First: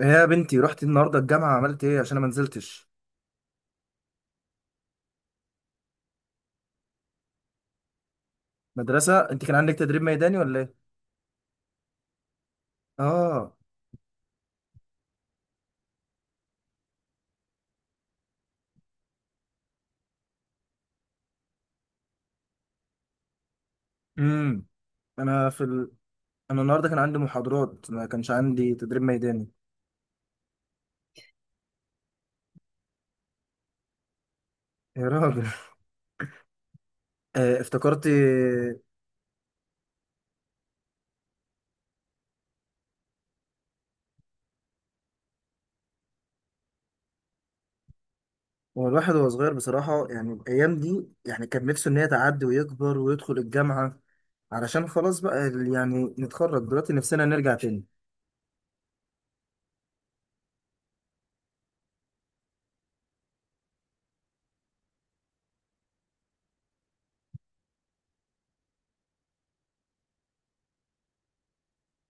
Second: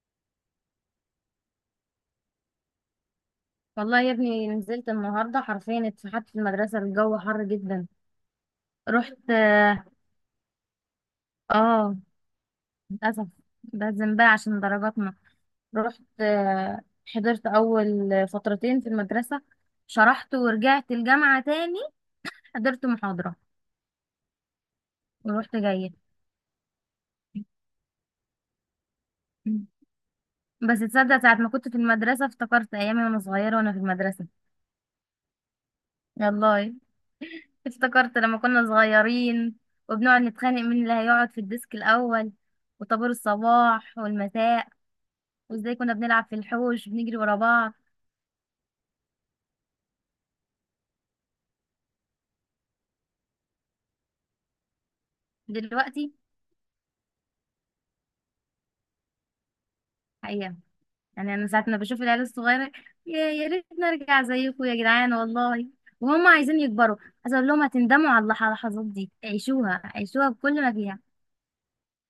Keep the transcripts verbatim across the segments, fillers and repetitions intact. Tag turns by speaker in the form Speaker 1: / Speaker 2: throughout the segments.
Speaker 1: إيه يا بنتي، رحت النهارده الجامعه؟ عملت ايه؟ عشان انا ما نزلتش
Speaker 2: والله يا ابني، نزلت النهارده حرفيا اتفحت في المدرسه، الجو حر جدا. رحت،
Speaker 1: مدرسه. انت كان عندك
Speaker 2: اه،
Speaker 1: تدريب ميداني ولا ايه؟
Speaker 2: آه، للاسف.
Speaker 1: اه.
Speaker 2: لازم بقى عشان درجاتنا. رحت، آه. حضرت اول فترتين في المدرسه، شرحت ورجعت الجامعه تاني، حضرت محاضره
Speaker 1: امم انا
Speaker 2: ورحت
Speaker 1: في
Speaker 2: جايه.
Speaker 1: ال... انا النهارده كان عندي محاضرات، ما كانش عندي تدريب ميداني.
Speaker 2: بس تصدق، ساعه ما كنت في المدرسه افتكرت ايامي وانا صغيره وانا في المدرسه.
Speaker 1: يا راجل!
Speaker 2: والله،
Speaker 1: آه، افتكرت.
Speaker 2: افتكرت لما كنا صغيرين، وبنقعد نتخانق مين اللي هيقعد في الديسك الاول، وطابور الصباح والمساء، وازاي كنا بنلعب في الحوش بنجري ورا بعض.
Speaker 1: هو الواحد وهو صغير بصراحه، يعني الايام دي، يعني كان نفسه ان هي تعدي ويكبر ويدخل الجامعه، علشان خلاص بقى ال-
Speaker 2: دلوقتي،
Speaker 1: يعني نتخرج دلوقتي، نفسنا نرجع تاني.
Speaker 2: حقيقة، يعني انا ساعة ما بشوف العيال الصغيرة، يا يا ريت نرجع زيكم يا جدعان والله. وهم عايزين يكبروا. عايز اقول لهم هتندموا على اللح- اللحظات دي، عيشوها عيشوها بكل ما فيها.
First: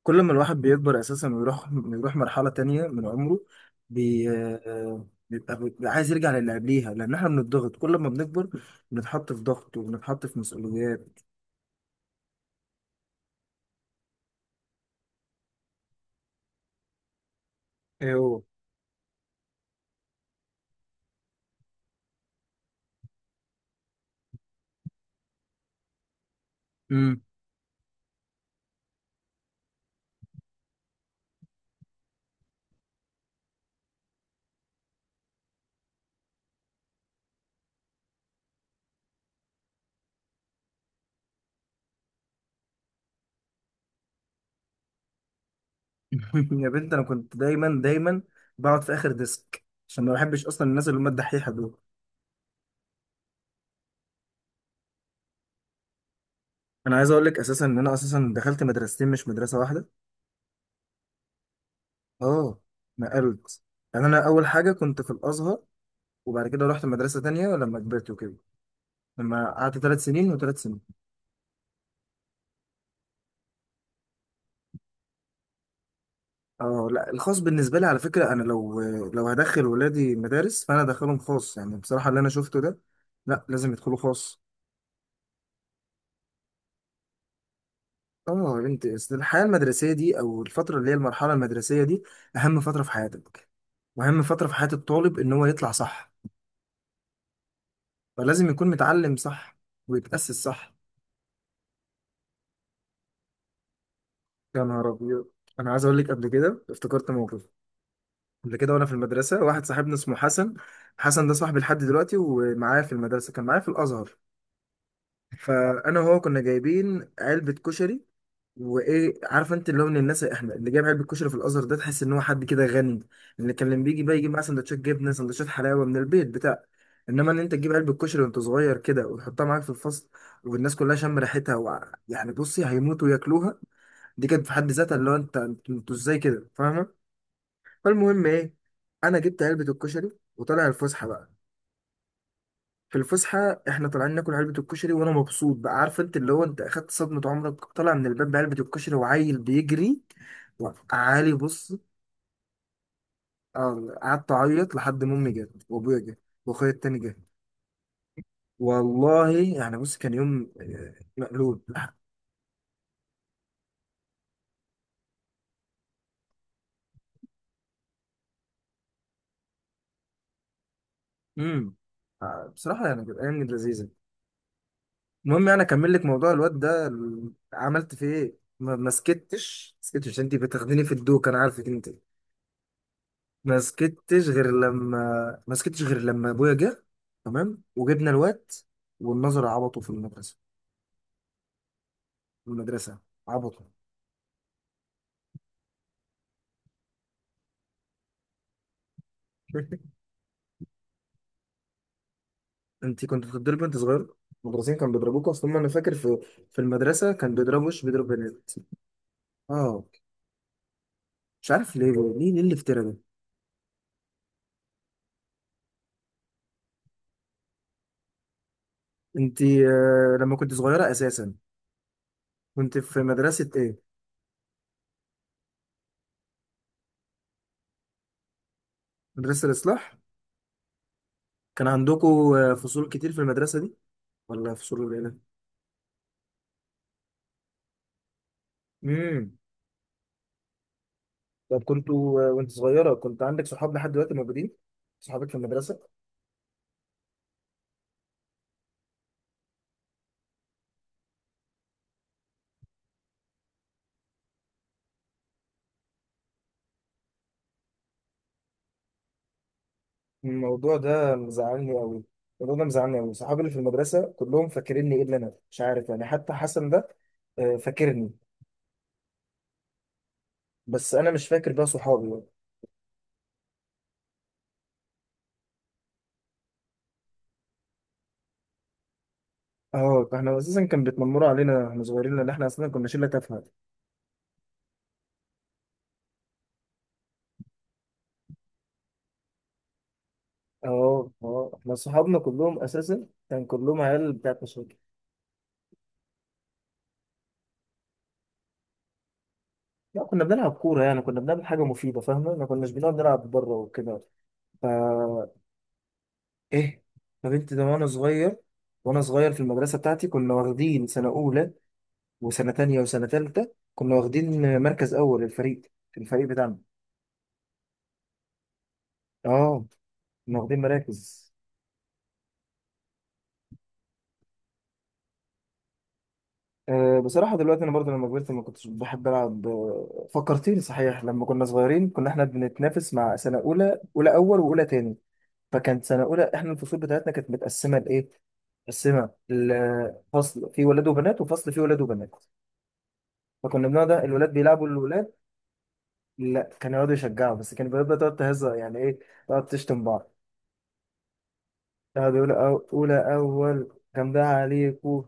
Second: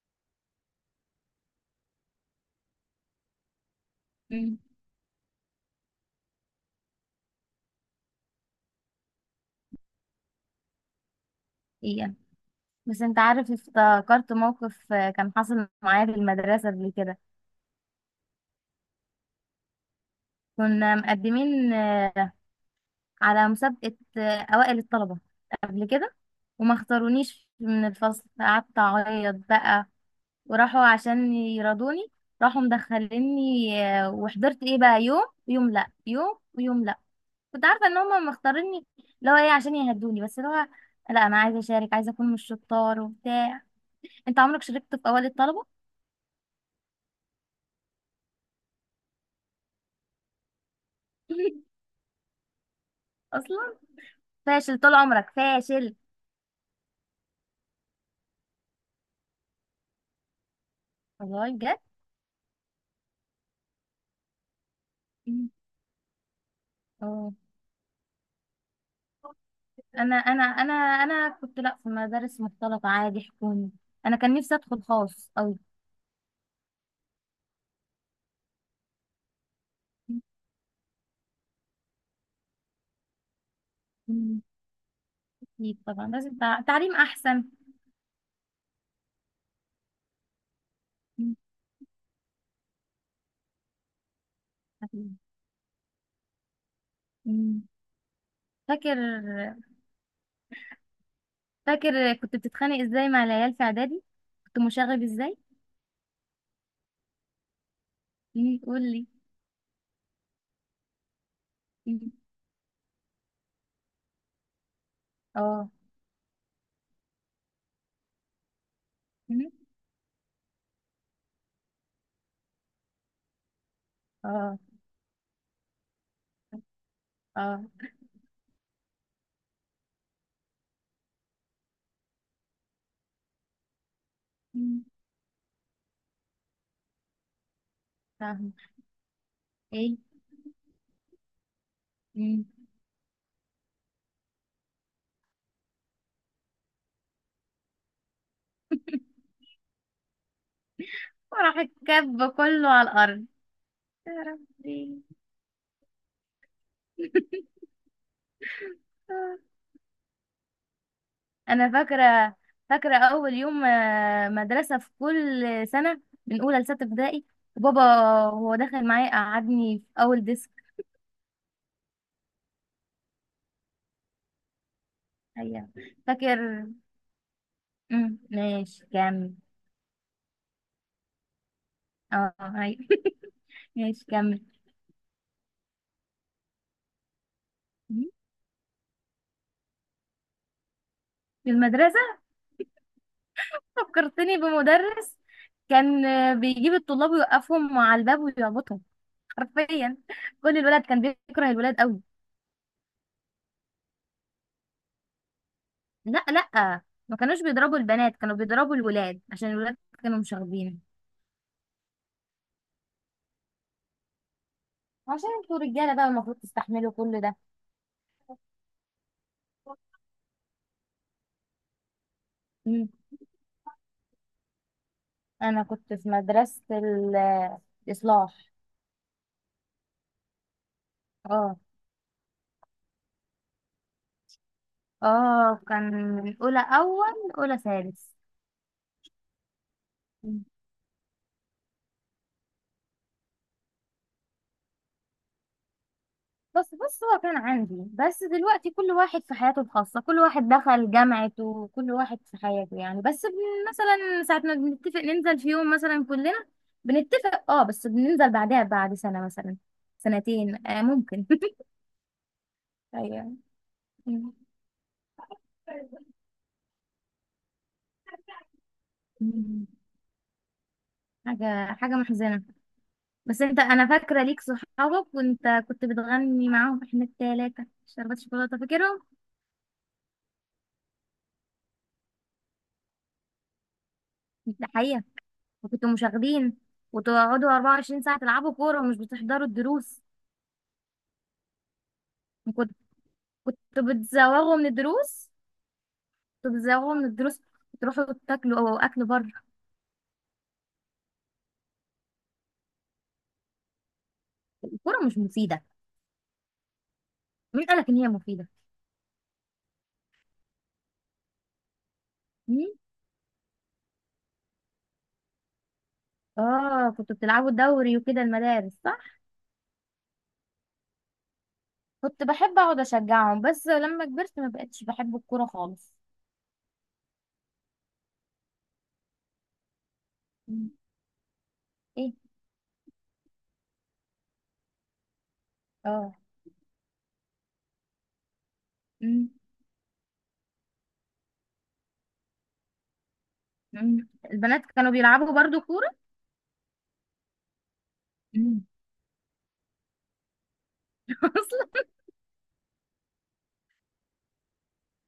Speaker 1: كل ما الواحد بيكبر اساسا ويروح يروح مرحله تانية من عمره، بي...
Speaker 2: امم.
Speaker 1: آه، بيبقى بيبقى عايز يرجع للي قبليها، لان احنا بنضغط كل ما بنكبر، بنتحط في ضغط وبنتحط في مسؤوليات.
Speaker 2: حقيقة. بس انت عارف، افتكرت موقف آه، كان حصل معايا في المدرسة قبل كده.
Speaker 1: ايوه.
Speaker 2: كنا مقدمين آه، على مسابقة آه، اوائل الطلبة قبل كده، وما
Speaker 1: امم
Speaker 2: اختارونيش من الفصل، قعدت اعيط بقى. وراحوا عشان يرضوني، راحوا مدخليني آه، وحضرت ايه بقى، يوم يوم لا، يوم ويوم لا. كنت عارفه ان هم مختاريني، اللي هو ايه، عشان يهدوني، بس اللي هو لا، انا عايزه اشارك، عايزه اكون من الشطار وبتاع. انت عمرك شاركت في اوائل الطلبه؟
Speaker 1: يا بنت، انا كنت دايما دايما بقعد في اخر ديسك، عشان ما بحبش اصلا الناس اللي هم الدحيحه دول.
Speaker 2: اصلا فاشل طول عمرك فاشل.
Speaker 1: انا عايز اقول لك اساسا ان انا اساسا دخلت مدرستين، مش مدرسه واحده.
Speaker 2: والله بجد.
Speaker 1: اه، نقلت. يعني انا اول حاجه كنت في
Speaker 2: مم.
Speaker 1: الازهر، وبعد كده رحت مدرسه
Speaker 2: اه،
Speaker 1: تانية لما كبرت وكده، لما قعدت ثلاث
Speaker 2: انا
Speaker 1: سنين
Speaker 2: انا
Speaker 1: وثلاث
Speaker 2: انا
Speaker 1: سنين.
Speaker 2: انا كنت لا في مدارس مختلطه، عادي، حكومي. انا كان نفسي ادخل خاص قوي.
Speaker 1: اه لا، الخاص بالنسبه لي على فكره، انا لو لو هدخل ولادي مدارس فانا هدخلهم خاص، يعني بصراحه اللي انا شفته ده، لا، لازم يدخلوا خاص.
Speaker 2: مم. اكيد طبعا، لازم تع- تعليم احسن.
Speaker 1: اه يا بنتي، أصل الحياه المدرسيه دي، او الفتره اللي هي المرحله المدرسيه دي، اهم فتره في حياتك، واهم فتره في حياه الطالب
Speaker 2: مم.
Speaker 1: ان هو يطلع صح،
Speaker 2: مم.
Speaker 1: فلازم يكون
Speaker 2: فاكر.
Speaker 1: متعلم صح ويتاسس صح.
Speaker 2: فاكر كنت بتتخانق ازاي مع العيال في اعدادي؟ كنت
Speaker 1: يا نهار
Speaker 2: مشاغب
Speaker 1: ابيض!
Speaker 2: ازاي؟
Speaker 1: انا عايز اقول لك قبل كده افتكرت موقف. قبل
Speaker 2: مم.
Speaker 1: كده
Speaker 2: قول
Speaker 1: وانا في
Speaker 2: لي.
Speaker 1: المدرسه، واحد صاحبنا اسمه حسن. حسن ده صاحبي لحد
Speaker 2: مم.
Speaker 1: دلوقتي، ومعايا في المدرسه كان معايا في الازهر.
Speaker 2: اه.
Speaker 1: فانا وهو كنا جايبين علبه كشري، وايه،
Speaker 2: مم.
Speaker 1: عارف انت اللي هو من الناس، احنا اللي جايب علبه كشري في الازهر ده تحس ان هو حد كده غني. اللي كان لما بيجي بقى يجيب معاه
Speaker 2: اه،
Speaker 1: سندوتشات جبنه، سندوتشات حلاوه من البيت، بتاع. انما ان انت
Speaker 2: اه.
Speaker 1: تجيب علبه كشري وانت صغير كده وتحطها معاك في الفصل، والناس كلها شم ريحتها و... يعني بصي، هيموتوا ياكلوها. دي كانت في حد
Speaker 2: مم.
Speaker 1: ذاتها اللي هو انت، انتوا انتوا ازاي كده، فاهمه؟ فالمهم
Speaker 2: فاهم.
Speaker 1: ايه؟ انا جبت علبه
Speaker 2: ايه.
Speaker 1: الكشري، وطلع الفسحه بقى.
Speaker 2: مم.
Speaker 1: في الفسحة احنا طالعين ناكل علبة الكشري وانا مبسوط بقى، عارف انت اللي هو انت اخدت صدمة عمرك! طالع من الباب بعلبة الكشري وعيل بيجري وعالي،
Speaker 2: وراح
Speaker 1: بص،
Speaker 2: الكب كله على الارض.
Speaker 1: آه،
Speaker 2: يا
Speaker 1: قعدت اعيط
Speaker 2: ربي.
Speaker 1: لحد ما امي جت وابويا جه، واخويا التاني جه. والله يعني بص، كان يوم آه، مقلوب.
Speaker 2: انا فاكره. فاكره اول يوم آه، مدرسه في كل سنه، من اولى لسته ابتدائي. وبابا وهو داخل معايا قعدني في اول ديسك.
Speaker 1: امم آه، بصراحة يعني كانت ايام لذيذة. المهم يعني
Speaker 2: ايوه.
Speaker 1: اكمل لك موضوع الواد
Speaker 2: فاكر.
Speaker 1: ده ال- عملت فيه
Speaker 2: مم.
Speaker 1: ايه. ما
Speaker 2: ماشي،
Speaker 1: ما
Speaker 2: كمل.
Speaker 1: سكتش ما سكتش انت، بتاخديني في الدوك انا، عارفك انت.
Speaker 2: اه، ايوه.
Speaker 1: ما
Speaker 2: ماشي
Speaker 1: سكتش
Speaker 2: كمل.
Speaker 1: غير لما ما سكتش غير لما ابويا جه. تمام، وجبنا الواد والنظر عبطه في المدرسه
Speaker 2: في المدرسة.
Speaker 1: في المدرسه عبطه.
Speaker 2: فكرتني بمدرس كان آه، بيجيب الطلاب ويوقفهم على الباب ويعبطهم، حرفيا. كل الولد كان بيكره الولاد قوي.
Speaker 1: انت كنت بتضربي وانت صغير؟ المدرسين كانوا بيضربوك؟ اصلا انا فاكر في
Speaker 2: لا،
Speaker 1: في
Speaker 2: لا،
Speaker 1: المدرسه
Speaker 2: ما
Speaker 1: كان
Speaker 2: كانوش
Speaker 1: بيضرب،
Speaker 2: بيضربوا
Speaker 1: وش بيضرب
Speaker 2: البنات، كانوا
Speaker 1: بنات.
Speaker 2: بيضربوا الولاد، عشان الولاد
Speaker 1: اه،
Speaker 2: كانوا مش واخدين.
Speaker 1: مش عارف ليه ليه ليه الافتراء ده.
Speaker 2: عشان انتوا رجالة بقى، المفروض تستحملوا كل ده.
Speaker 1: انت آه، لما كنت صغيره اساسا كنت
Speaker 2: مم.
Speaker 1: في مدرسه ايه؟
Speaker 2: انا كنت في مدرسة ال- الإصلاح.
Speaker 1: مدرسه الاصلاح؟
Speaker 2: اه.
Speaker 1: كان عندكم آه، فصول كتير في المدرسه دي ولا فصول قليله؟
Speaker 2: اه، كان. من أولى، أول أولى، ثالث.
Speaker 1: امم طب كنتوا وانت صغيرة كنت عندك صحاب لحد دلوقتي موجودين؟ صحابك في المدرسة؟
Speaker 2: بس، بس هو كان عندي. بس دلوقتي كل واحد في حياته الخاصة، كل واحد دخل جامعته، وكل واحد في حياته، يعني. بس بن- مثلا ساعة ما بنتفق ننزل في يوم مثلا كلنا، بنتفق، اه، بس بننزل بعدها بعد سنة مثلا، سنتين،
Speaker 1: الموضوع
Speaker 2: آه،
Speaker 1: ده
Speaker 2: ممكن.
Speaker 1: مزعلني قوي. الموضوع ده مزعلني قوي،
Speaker 2: ايوه.
Speaker 1: صحابي اللي في المدرسة كلهم فاكريني الا انا، مش عارف يعني. حتى حسن ده آه، فاكرني،
Speaker 2: مم.
Speaker 1: بس انا مش فاكر بقى
Speaker 2: حاجة حاجة
Speaker 1: صحابي بقى.
Speaker 2: محزنة. بس انت، انا فاكرة ليك صحابك وانت كنت بتغني معاهم، احنا التلاتة شربت شوكولاتة، فاكرهم؟
Speaker 1: اه، احنا اساسا كان بيتنمروا علينا احنا صغيرين، لان احنا اصلا كنا شله تافهه.
Speaker 2: ده حقيقة. وكنتوا مشاغبين، وتقعدوا اربعة وعشرين ساعة تلعبوا كورة ومش بتحضروا الدروس.
Speaker 1: اه، اه، احنا صحابنا كلهم
Speaker 2: وكنت-
Speaker 1: اساسا كان كلهم
Speaker 2: كنتوا
Speaker 1: عيال بتاعت
Speaker 2: بتزوغوا من
Speaker 1: مشاكل.
Speaker 2: الدروس، كنتوا بتزوغوا من الدروس، تروحوا تاكلوا او اكل بره.
Speaker 1: لا، كنا بنلعب كوره يعني، كنا بنعمل حاجه مفيده فاهمه، ما كناش بنقعد نلعب بره وكده. ف
Speaker 2: الكورة مش مفيدة.
Speaker 1: ايه؟ طب انت ده.
Speaker 2: مين
Speaker 1: وانا
Speaker 2: قالك ان هي
Speaker 1: صغير
Speaker 2: مفيدة؟
Speaker 1: وانا صغير في المدرسه بتاعتي كنا واخدين سنه اولى، وسنه
Speaker 2: مم؟
Speaker 1: تانية وسنه تالتة كنا واخدين مركز اول، الفريق الفريق بتاعنا،
Speaker 2: اه، كنتوا بتلعبوا دوري وكده المدارس، صح.
Speaker 1: اه، كنا واخدين مراكز.
Speaker 2: كنت بحب اقعد اشجعهم، بس لما كبرت ما بقتش بحب الكورة خالص.
Speaker 1: أه بصراحه دلوقتي انا برضه لما كبرت ما كنتش بحب العب، آه، فكرتيني
Speaker 2: مم.
Speaker 1: صحيح، لما كنا صغيرين كنا
Speaker 2: ايه.
Speaker 1: احنا بنتنافس مع سنه اولى، اولى اول واولى تاني. فكانت سنه
Speaker 2: اه.
Speaker 1: اولى احنا الفصول بتاعتنا كانت متقسمه لايه، متقسمه،
Speaker 2: مم.
Speaker 1: الفصل فيه ولاد وبنات وفصل فيه ولاد وبنات. فكنا بنقعد
Speaker 2: مم.
Speaker 1: الولاد
Speaker 2: البنات
Speaker 1: بيلعبوا
Speaker 2: كانوا
Speaker 1: الولاد،
Speaker 2: بيلعبوا برضو كورة.
Speaker 1: لا كان يقعد يشجعه بس، كان بيبقى تقعد تهزر
Speaker 2: مم.
Speaker 1: يعني ايه، تقعد تشتم بعض.
Speaker 2: اصلا.
Speaker 1: يقعد يقول أو... اولى اول كان ده عليكو،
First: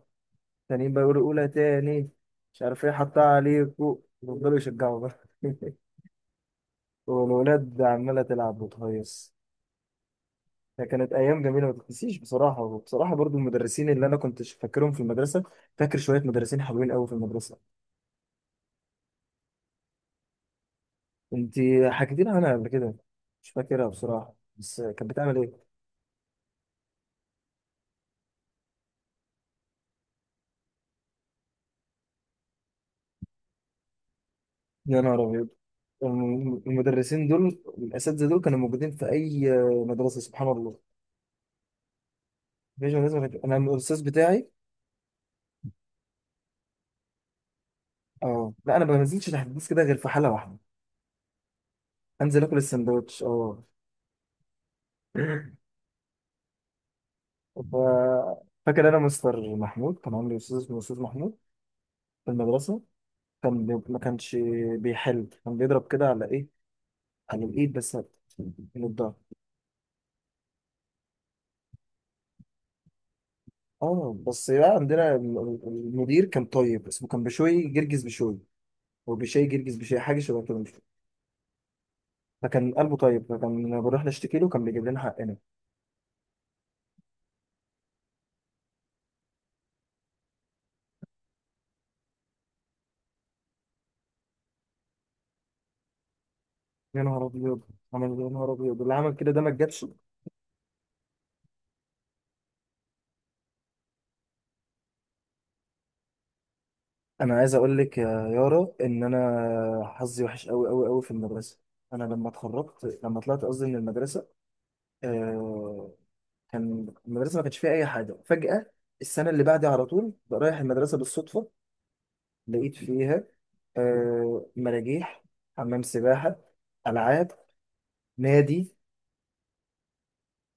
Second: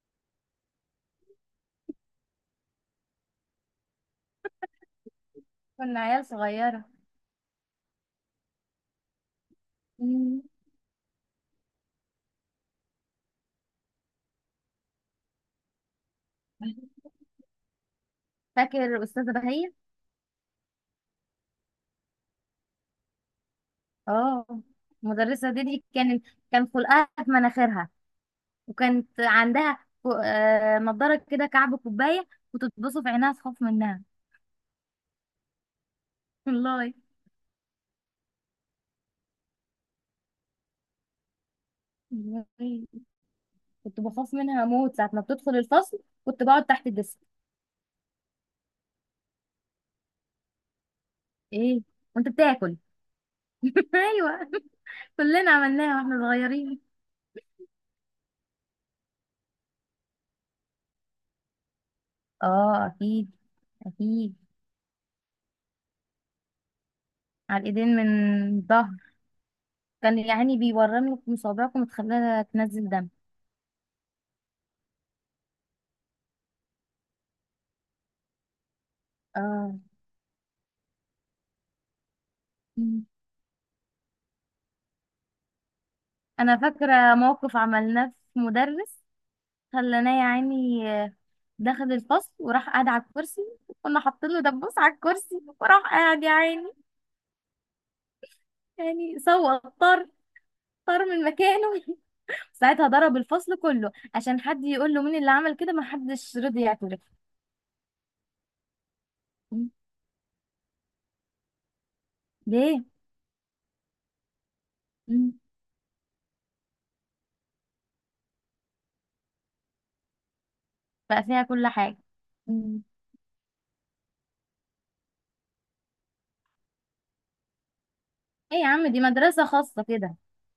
Speaker 1: تانيين بقى يقولوا اولى تاني، مش عارف ايه، حطها عليكو، يفضلوا يشجعوا بقى،
Speaker 2: كنا عيال صغيرة.
Speaker 1: والولاد عمالة تلعب وتهيص.
Speaker 2: مم.
Speaker 1: كانت ايام جميله ما تتنسيش بصراحه، وبصراحه برضو المدرسين اللي انا كنت فاكرهم في المدرسه، فاكر شويه مدرسين حلوين قوي في المدرسه.
Speaker 2: فاكر أستاذة بهية.
Speaker 1: انت حكيتي لي عنها قبل كده، مش فاكرها بصراحه
Speaker 2: اه.
Speaker 1: بس، كانت بتعمل
Speaker 2: المدرسة دي,
Speaker 1: ايه؟
Speaker 2: دي كان كان خلقها في مناخيرها. وكانت عندها كو- آه، نضارة كده، كعب كوباية. كنت تبصوا في عينها تخاف منها.
Speaker 1: يا نهار أبيض! الم-
Speaker 2: والله.
Speaker 1: المدرسين دول، الأساتذة دول كانوا موجودين في أي مدرسة، سبحان الله.
Speaker 2: والله.
Speaker 1: مفيش مدرسة ما كانت- أنا
Speaker 2: كنت
Speaker 1: الأستاذ
Speaker 2: بخاف
Speaker 1: بتاعي.
Speaker 2: منها اموت ساعة ما بتدخل الفصل. كنت بقعد تحت الديسك.
Speaker 1: أه لا، أنا ما بنزلش تحت الديسك كده غير في حالة واحدة،
Speaker 2: ايه، وانت
Speaker 1: أنزل آكل
Speaker 2: بتاكل.
Speaker 1: السندوتش أه.
Speaker 2: ايوه، كلنا عملناها واحنا صغيرين.
Speaker 1: ف... فاكر أنا مستر محمود، كان عندي أستاذ اسمه أستاذ محمود في المدرسة.
Speaker 2: اه، اكيد.
Speaker 1: كان بي- ما كانش
Speaker 2: اكيد.
Speaker 1: بيحل، كان بيضرب كده على إيه، على
Speaker 2: على
Speaker 1: الإيد بس،
Speaker 2: الايدين، من
Speaker 1: من
Speaker 2: الظهر.
Speaker 1: الضهر.
Speaker 2: كان يعني بيورم لك مصابعكم وتخليها تنزل دم.
Speaker 1: اه بس بقى عندنا الم- المدير كان طيب، اسمه كان بشوي جرجس بشوي، هو بشوي جرجس
Speaker 2: اه.
Speaker 1: بشوي حاجه شبه كده. فكان قلبه طيب، فكان لما بنروح نشتكي له كان بيجيب لنا حقنا.
Speaker 2: انا فاكره موقف عملناه في مدرس، خلاناه يا عيني. آه، دخل الفصل وراح قاعد على الكرسي، وكنا حاطين له دبوس على الكرسي، وراح قاعد يا عيني.
Speaker 1: يا نهار ابيض! عمل إيه؟ يا نهار ابيض! اللي عمل
Speaker 2: يعني
Speaker 1: كده ده ما
Speaker 2: سوق
Speaker 1: جابش.
Speaker 2: طار، طار من مكانه. ساعتها ضرب الفصل كله عشان حد يقول له مين اللي عمل كده، ما حدش رضي يعترف.
Speaker 1: انا عايز اقول لك يا يارا ان انا
Speaker 2: م.
Speaker 1: حظي وحش قوي قوي قوي في المدرسه. انا لما
Speaker 2: ليه.
Speaker 1: اتخرجت، لما طلعت قصدي من المدرسه،
Speaker 2: م.
Speaker 1: آه، كان المدرسه ما كانش فيها اي حاجه فجاه. السنه اللي بعدي على طول بقى، رايح المدرسه
Speaker 2: بقى فيها
Speaker 1: بالصدفه،
Speaker 2: كل حاجة.
Speaker 1: لقيت
Speaker 2: م.
Speaker 1: فيها آه، مراجيح، حمام سباحه، العاب،
Speaker 2: ايه يا
Speaker 1: نادي.
Speaker 2: عم، دي مدرسة خاصة كده؟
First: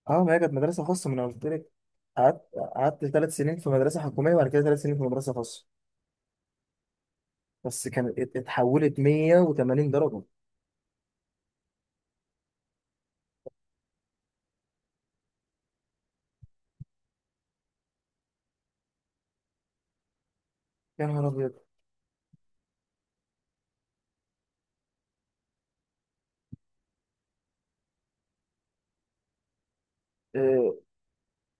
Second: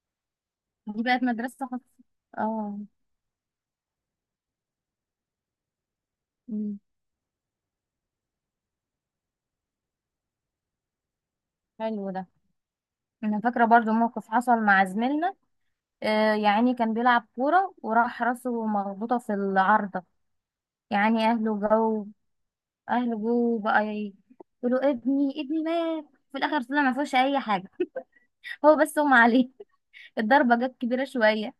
Speaker 1: اه ما هي كانت مدرسه
Speaker 2: دي
Speaker 1: خاصه من
Speaker 2: بقت
Speaker 1: قلت
Speaker 2: مدرسة
Speaker 1: لك.
Speaker 2: خاصة.
Speaker 1: قعدت
Speaker 2: اه.
Speaker 1: قعدت ثلاث سنين في مدرسه حكوميه، وبعد كده ثلاث سنين في مدرسه خاصه.
Speaker 2: م.
Speaker 1: بس كانت ات- اتحولت مية وتمانين درجه.
Speaker 2: حلو ده. انا فاكرة برضو موقف حصل مع زميلنا، آه، يعني كان بيلعب كورة وراح راسه مخبوطة في العارضة.
Speaker 1: يا
Speaker 2: يعني
Speaker 1: نهار ابيض!
Speaker 2: أهله جو، أهله جو بقى ي- يقولوا ابني، ابني مات. في الآخر طلع ما فيهوش أي حاجة، هو بس أغمى عليه. الضربة
Speaker 1: آه،
Speaker 2: جت كبيرة شوية.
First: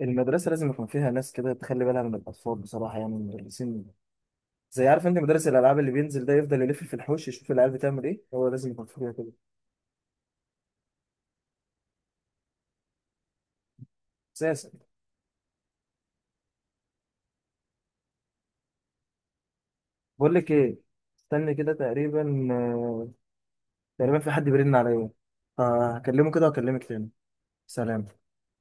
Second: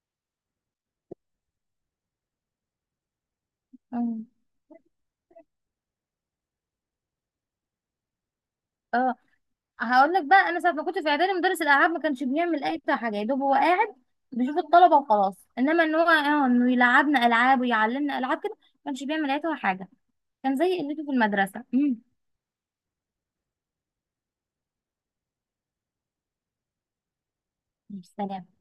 Speaker 1: المدرسه لازم يكون فيها ناس كده تخلي بالها من الاطفال بصراحه، يعني المدرسين،
Speaker 2: مم.
Speaker 1: زي عارف انت مدرس الالعاب اللي بينزل ده يفضل يلف في الحوش يشوف العيال بتعمل ايه، هو لازم يكون فيها
Speaker 2: اه،
Speaker 1: كده
Speaker 2: هقول لك بقى، أنا ساعة ما كنت في إعدادي مدرس الألعاب ما كانش بيعمل أي بتاع حاجة، يا دوب هو قاعد بيشوف
Speaker 1: اساسا.
Speaker 2: الطلبة وخلاص. إنما إن هو، آه، إنه يلعبنا ألعاب ويعلمنا ألعاب كده، ما كانش بيعمل أي حاجة.
Speaker 1: بقول لك
Speaker 2: كان
Speaker 1: ايه،
Speaker 2: زي قلته في
Speaker 1: استنى
Speaker 2: المدرسة.
Speaker 1: كده،
Speaker 2: مم.
Speaker 1: تقريبا آه، تقريبا في حد بيرن عليا، فهكلمه كده واكلمك تاني.
Speaker 2: يا
Speaker 1: سلام.
Speaker 2: سلام.